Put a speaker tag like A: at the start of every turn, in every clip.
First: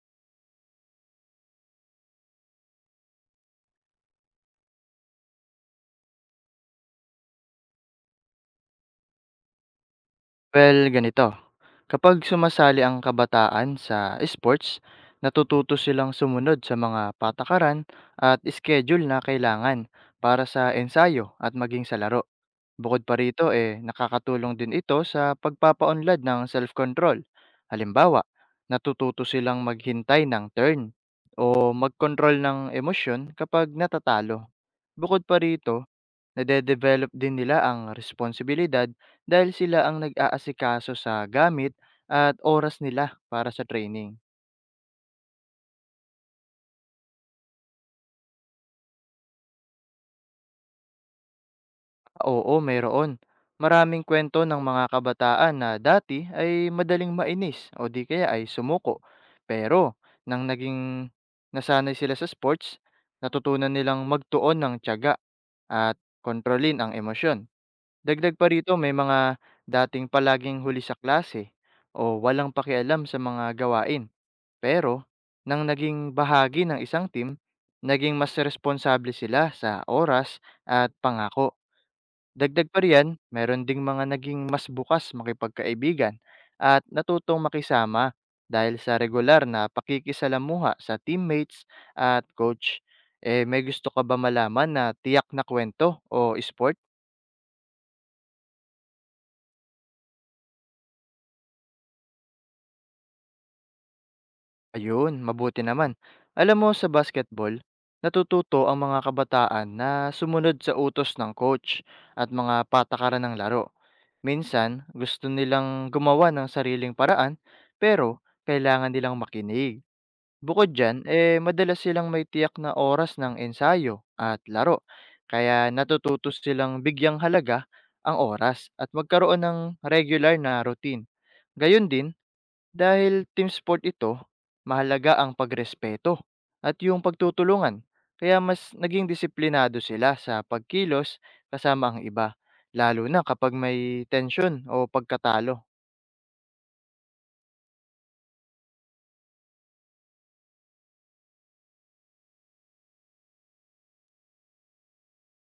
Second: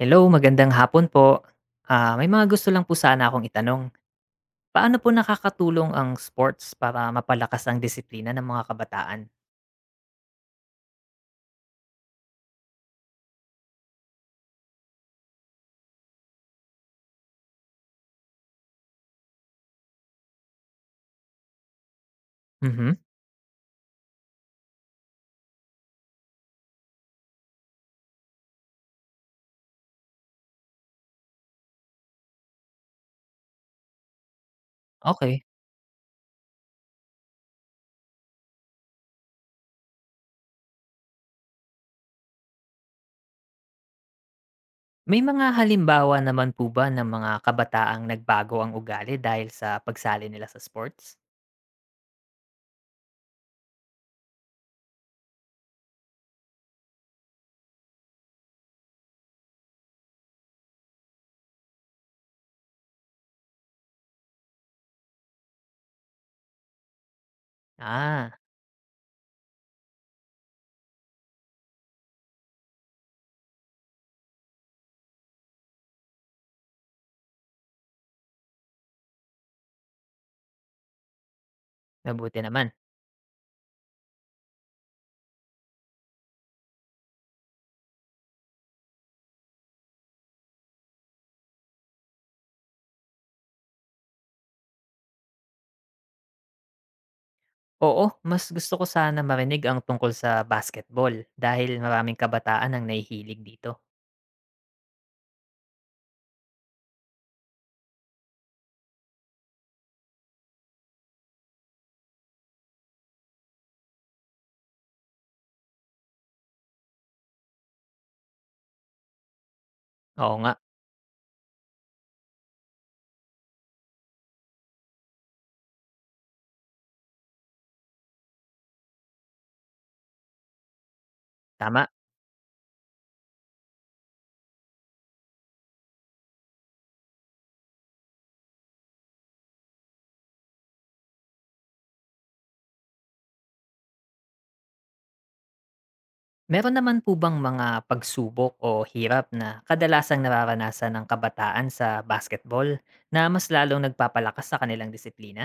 A: Hello, magandang hapon po. May mga gusto lang po sana akong itanong. Paano po nakakatulong ang sports para mapalakas ang disiplina ng mga kabataan?
B: Well, ganito, kapag sumasali ang kabataan sa sports, natututo silang sumunod sa mga patakaran at schedule na kailangan para sa ensayo at maging sa laro.
A: Mhm.
B: Bukod pa rito, eh, nakakatulong din ito sa pagpapaunlad ng self-control. Halimbawa, natututo silang maghintay ng turn o mag-control ng emosyon kapag natatalo. Bukod pa
A: Okay.
B: rito, nade-develop din nila ang responsibilidad dahil sila ang nag-aasikaso sa gamit at oras nila para sa training.
A: May mga halimbawa naman po ba ng mga kabataang nagbago ang ugali dahil sa pagsali nila sa sports?
B: Oo, mayroon. Maraming kwento ng mga kabataan na dati ay madaling mainis o di kaya ay sumuko. Pero nang nasanay sila sa sports, natutunan nilang magtuon ng tiyaga at kontrolin ang emosyon. Dagdag
A: Ah,
B: pa rito, may mga dating palaging huli sa klase o walang pakialam sa mga gawain. Pero nang naging bahagi ng isang team, naging mas responsable sila sa oras at pangako.
A: Mabuti
B: Dagdag
A: naman.
B: pa riyan, meron ding mga naging mas bukas makipagkaibigan at natutong makisama dahil sa regular na pakikisalamuha sa teammates at coach. Eh, may gusto ka ba malaman na tiyak na kwento o sport?
A: Oo, mas gusto ko sana marinig ang tungkol sa basketball dahil maraming kabataan ang nahihilig dito.
B: Ayun, mabuti naman. Alam mo, sa basketball, natututo ang mga kabataan na sumunod sa utos ng coach at mga patakaran ng laro. Minsan, gusto nilang gumawa ng sariling paraan, pero kailangan nilang makinig.
A: Oo nga,
B: Bukod dyan, eh, madalas silang may tiyak na oras ng ensayo at laro. Kaya natututo silang bigyang halaga ang oras at magkaroon ng regular na routine. Gayun
A: tama.
B: din, dahil team sport ito, mahalaga ang pagrespeto at yung pagtutulungan. Kaya mas naging disiplinado sila sa pagkilos kasama ang iba, lalo na kapag may tensyon o pagkatalo.
A: Meron naman po bang mga pagsubok o hirap na kadalasang nararanasan ng kabataan sa basketball na mas lalong nagpapalakas sa kanilang disiplina?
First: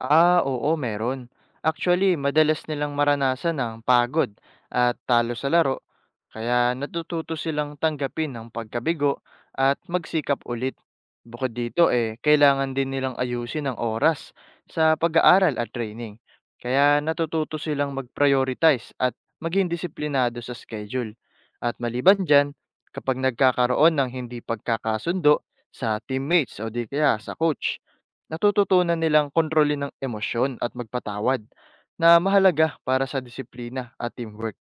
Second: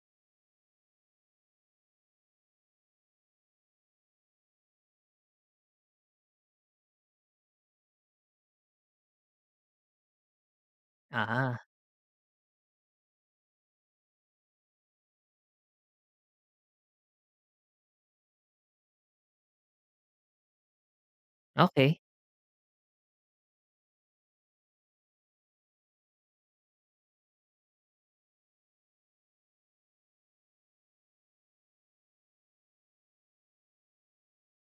B: Ah, oo, meron. Actually, madalas nilang maranasan ang pagod at talo sa laro, kaya natututo silang tanggapin ang pagkabigo at magsikap ulit. Bukod
A: Ah.
B: dito, eh, kailangan din nilang ayusin ang oras sa pag-aaral at training. Kaya natututo silang mag-prioritize at maging disiplinado sa schedule. At
A: Okay.
B: maliban dyan, kapag nagkakaroon ng hindi pagkakasundo sa teammates o di kaya sa coach, natututunan nilang kontrolin ng emosyon at magpatawad, na mahalaga para sa disiplina at teamwork.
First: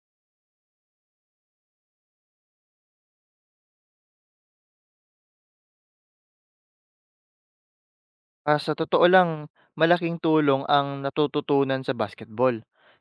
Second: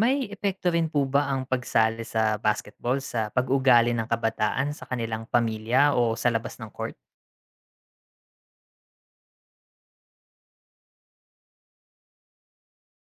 A: May epekto rin po ba ang pagsali sa basketball sa pag-ugali ng kabataan sa kanilang pamilya o sa labas ng court?
B: Ah, sa totoo lang, malaking tulong ang natututunan sa basketball,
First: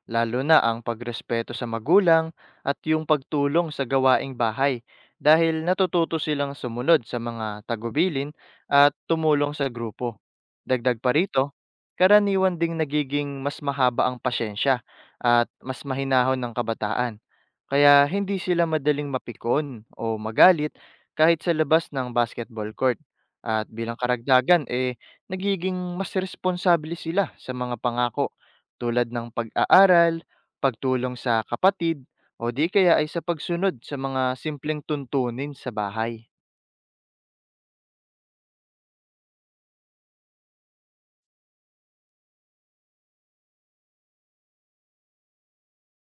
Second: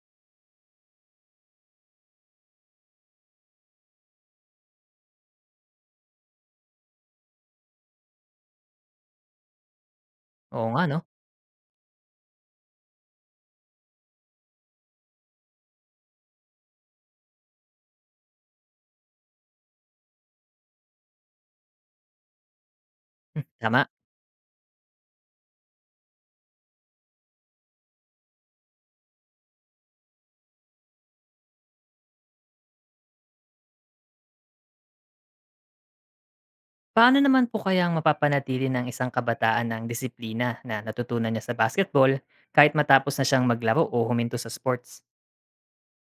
B: lalo na ang pagrespeto sa magulang at yung pagtulong sa gawaing bahay dahil natututo silang sumunod sa mga tagubilin at tumulong sa grupo.
A: Oo nga 'no.
B: Dagdag pa rito, karaniwan ding nagiging mas mahaba ang pasyensya at mas mahinahon ng kabataan. Kaya hindi sila madaling mapikon o magalit kahit sa labas ng basketball court.
A: Hmm,
B: At
A: tama.
B: bilang karagdagan, eh, nagiging mas responsable sila sa mga pangako tulad ng pag-aaral, pagtulong sa kapatid, o di kaya ay sa pagsunod sa mga simpleng tuntunin sa bahay.
A: Paano naman po kayang mapapanatili ng isang kabataan ng disiplina na natutunan niya sa basketball kahit matapos na siyang maglaro o huminto sa sports?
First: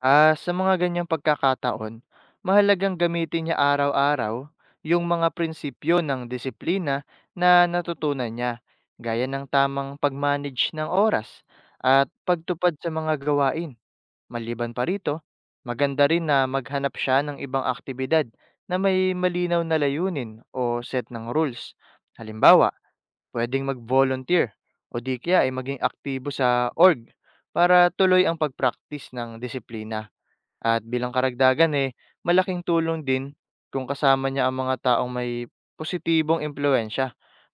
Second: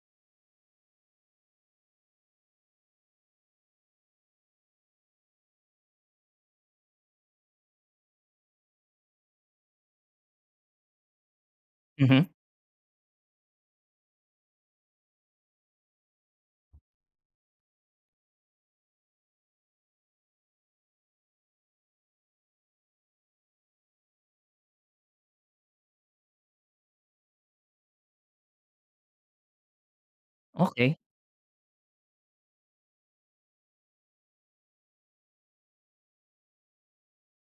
B: Ah, sa mga ganyang pagkakataon, mahalagang gamitin niya araw-araw yung mga prinsipyo ng disiplina na natutunan niya, gaya ng tamang pag-manage ng oras at
A: Mhm.
B: pagtupad sa mga gawain. Maliban pa rito, maganda rin na maghanap siya ng ibang aktibidad na may malinaw na layunin o set ng rules. Halimbawa, pwedeng mag-volunteer o di kaya ay maging aktibo sa org para tuloy ang pag-practice ng disiplina. At
A: Okay.
B: bilang karagdagan, eh, malaking tulong din kung kasama niya ang mga taong may positibong impluensya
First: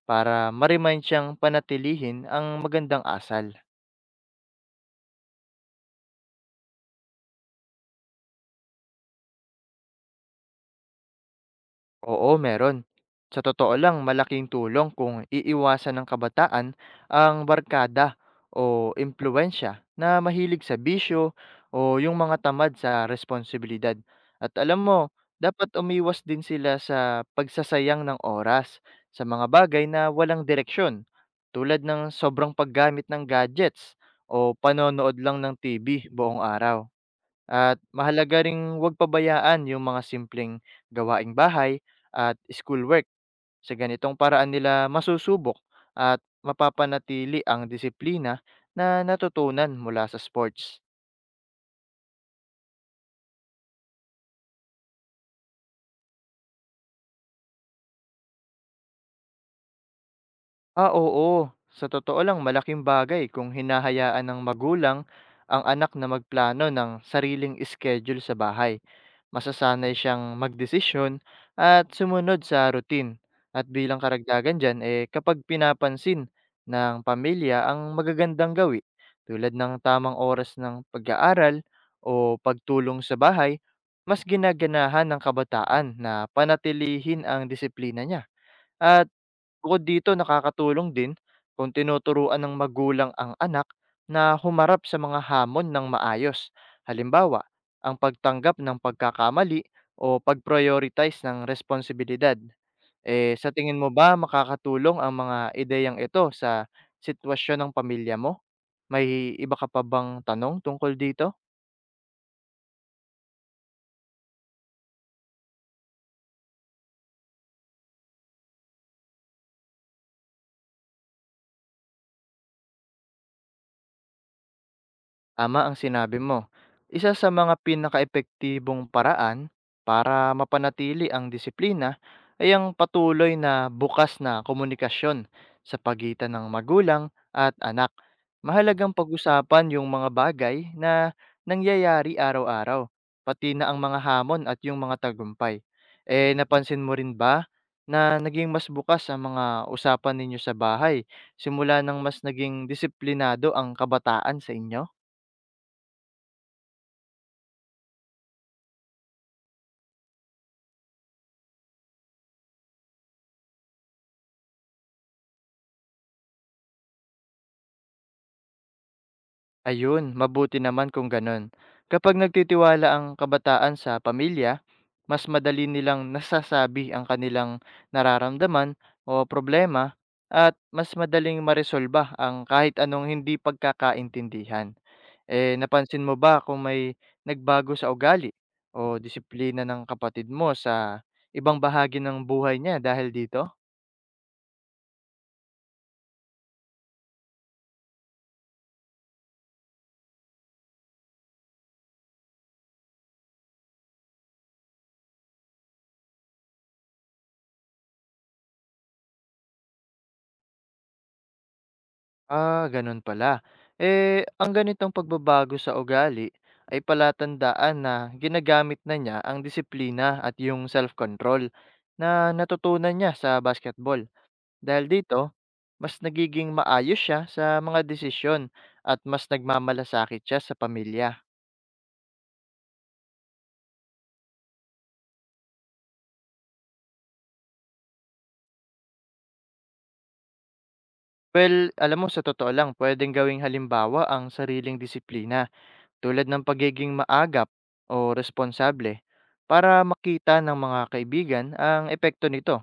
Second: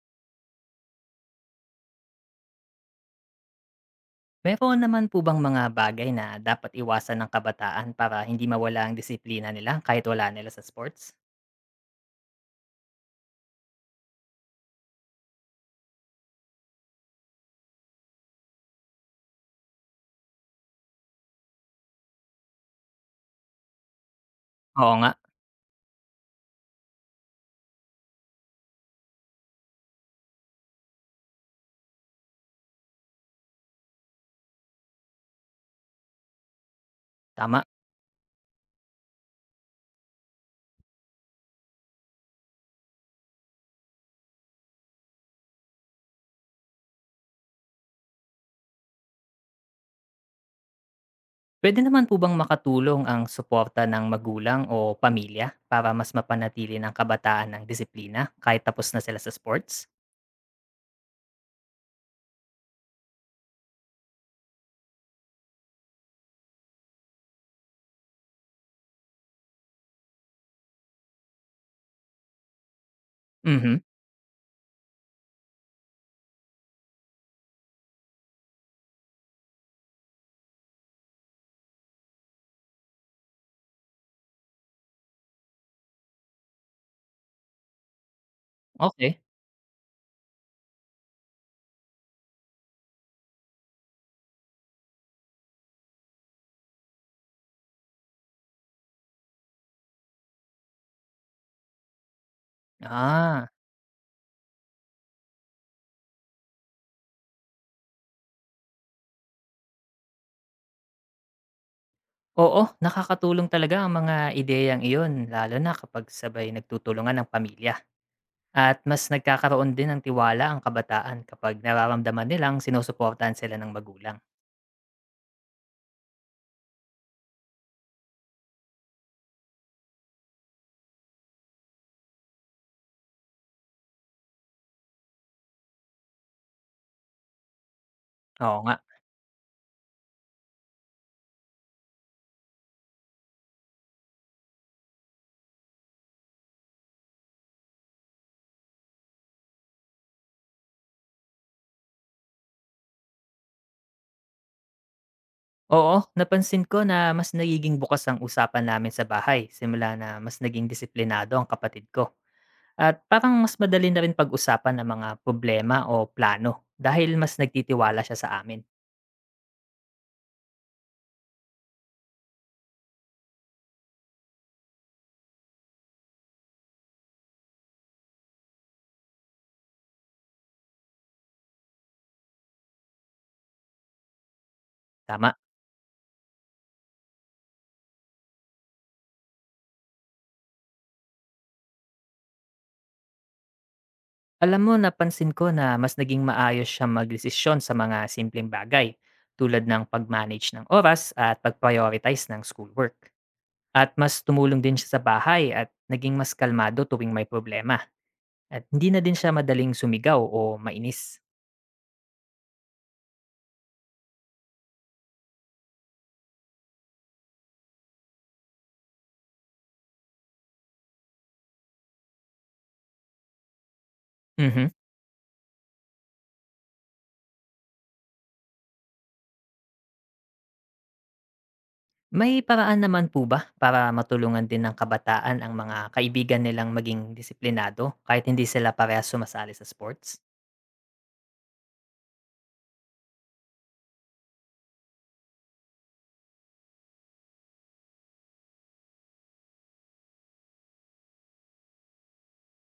B: para ma-remind siyang panatilihin ang magandang asal.
A: Meron naman po bang mga bagay na dapat iwasan ng kabataan para hindi mawala ang disiplina nila kahit wala nila sa sports?
B: Oo, meron. Sa totoo lang, malaking tulong kung iiwasan ng kabataan ang barkada o impluensya na mahilig sa bisyo o yung mga tamad sa responsibilidad. At alam
A: Oo nga,
B: mo, dapat umiwas din sila sa pagsasayang ng oras sa mga bagay na walang direksyon, tulad ng sobrang paggamit ng gadgets o panonood lang ng TV buong araw.
A: tama.
B: At mahalaga ring huwag pabayaan yung mga simpleng gawaing bahay at schoolwork. Sa ganitong paraan nila masusubok at mapapanatili ang disiplina na natutunan mula sa sports.
A: Pwede naman po bang makatulong ang suporta ng magulang o pamilya para mas mapanatili ng kabataan ang disiplina kahit tapos na sila sa sports?
B: Ah, oo. Sa totoo lang, malaking bagay kung hinahayaan ng magulang ang anak na magplano ng sariling schedule sa bahay. Masasanay siyang magdesisyon at sumunod sa routine. At
A: Mhm.
B: bilang karagdagan dyan, eh, kapag pinapansin ng pamilya ang magagandang gawi, tulad ng tamang oras ng pag-aaral o pagtulong sa bahay, mas ginaganahan ng kabataan na panatilihin ang disiplina niya. At
A: Okay.
B: bukod dito, nakakatulong din kung tinuturuan ng magulang ang anak na humarap sa mga hamon ng maayos. Halimbawa, ang pagtanggap ng pagkakamali o pag-prioritize ng responsibilidad. Eh,
A: Ah,
B: sa tingin mo ba makakatulong ang mga ideyang ito sa sitwasyon ng pamilya mo? May iba ka pa bang tanong tungkol dito?
A: Oo, nakakatulong talaga ang mga ideyang iyon lalo na kapag sabay nagtutulungan ng pamilya. At mas nagkakaroon din ng tiwala ang kabataan kapag nararamdaman nilang sinusuportahan sila ng magulang.
B: Tama ang sinabi mo. Isa sa mga pinakaepektibong paraan para mapanatili ang disiplina ay ang patuloy na bukas na komunikasyon sa pagitan ng magulang at anak.
A: Oo nga.
B: Mahalagang pag-usapan yung mga bagay na nangyayari araw-araw, pati na ang mga hamon at yung mga tagumpay. Eh, napansin mo rin ba na naging mas bukas ang mga usapan ninyo sa bahay simula nang mas naging disiplinado ang kabataan sa inyo?
A: Oo, napansin ko na mas nagiging bukas ang usapan namin sa bahay simula na mas naging disiplinado ang kapatid ko. At parang mas madali na rin pag-usapan ang mga problema o plano dahil mas nagtitiwala siya sa amin.
B: Ayun, mabuti naman kung ganun. Kapag nagtitiwala ang kabataan sa pamilya, mas madali nilang nasasabi ang kanilang nararamdaman o problema at mas madaling maresolba ang kahit anong hindi pagkakaintindihan.
A: Tama.
B: Eh, napansin mo ba kung may nagbago sa ugali o disiplina ng kapatid mo sa ibang bahagi ng buhay niya dahil dito?
A: Alam mo, napansin ko na mas naging maayos siya magdesisyon sa mga simpleng bagay tulad ng pag-manage ng oras at pag-prioritize ng schoolwork. At mas tumulong din siya sa bahay at naging mas kalmado tuwing may problema at hindi na din siya madaling sumigaw o mainis.
B: Ah, ganun pala. Eh, ang ganitong pagbabago sa ugali ay palatandaan na ginagamit na niya ang disiplina at yung self-control na natutunan niya sa basketball.
A: Mhm.
B: Dahil dito, mas nagiging maayos siya sa mga desisyon at mas nagmamalasakit siya sa pamilya.
A: May paraan naman po ba para matulungan din ng kabataan ang mga kaibigan nilang maging disiplinado kahit hindi sila parehas sumasali sa sports?
B: Well, alam mo, sa totoo lang, pwedeng gawing halimbawa ang sariling disiplina tulad ng pagiging maagap o responsable para makita ng mga kaibigan ang epekto nito.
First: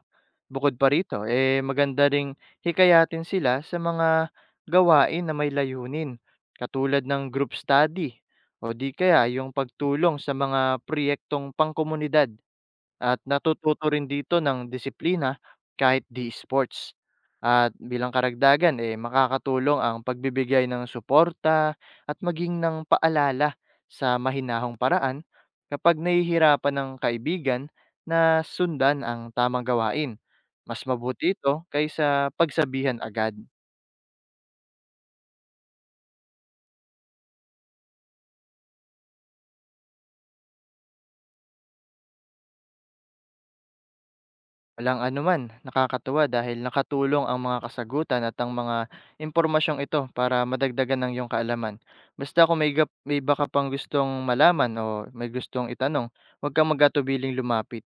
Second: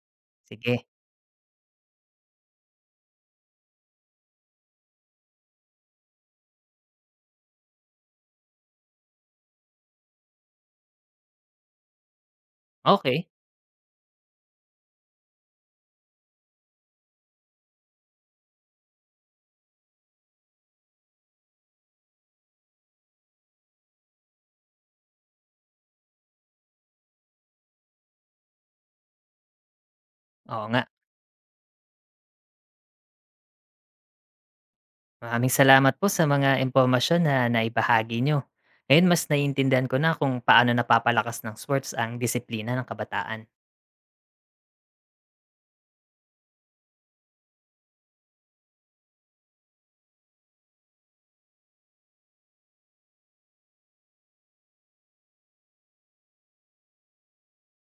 B: Bukod
A: Sige.
B: pa rito, eh, maganda ring hikayatin sila sa mga gawain na may layunin, katulad ng group study o di kaya yung pagtulong sa mga proyektong pangkomunidad. At
A: Okay.
B: natututo rin dito ng disiplina kahit di sports. At bilang karagdagan, eh, makakatulong ang pagbibigay ng suporta at maging ng paalala sa mahinahong paraan kapag nahihirapan ng kaibigan na sundan ang tamang gawain.
A: Oo nga.
B: Mas mabuti ito kaysa pagsabihan agad.
A: Maraming salamat po sa mga impormasyon na naibahagi nyo. Ngayon mas naiintindihan ko na kung paano napapalakas ng sports ang disiplina ng kabataan.
B: Walang anuman, nakakatuwa dahil nakatulong ang mga kasagutan at ang mga impormasyong ito para madagdagan ng iyong kaalaman. Basta kung may baka pang gustong malaman o may gustong itanong, huwag kang magatubiling lumapit.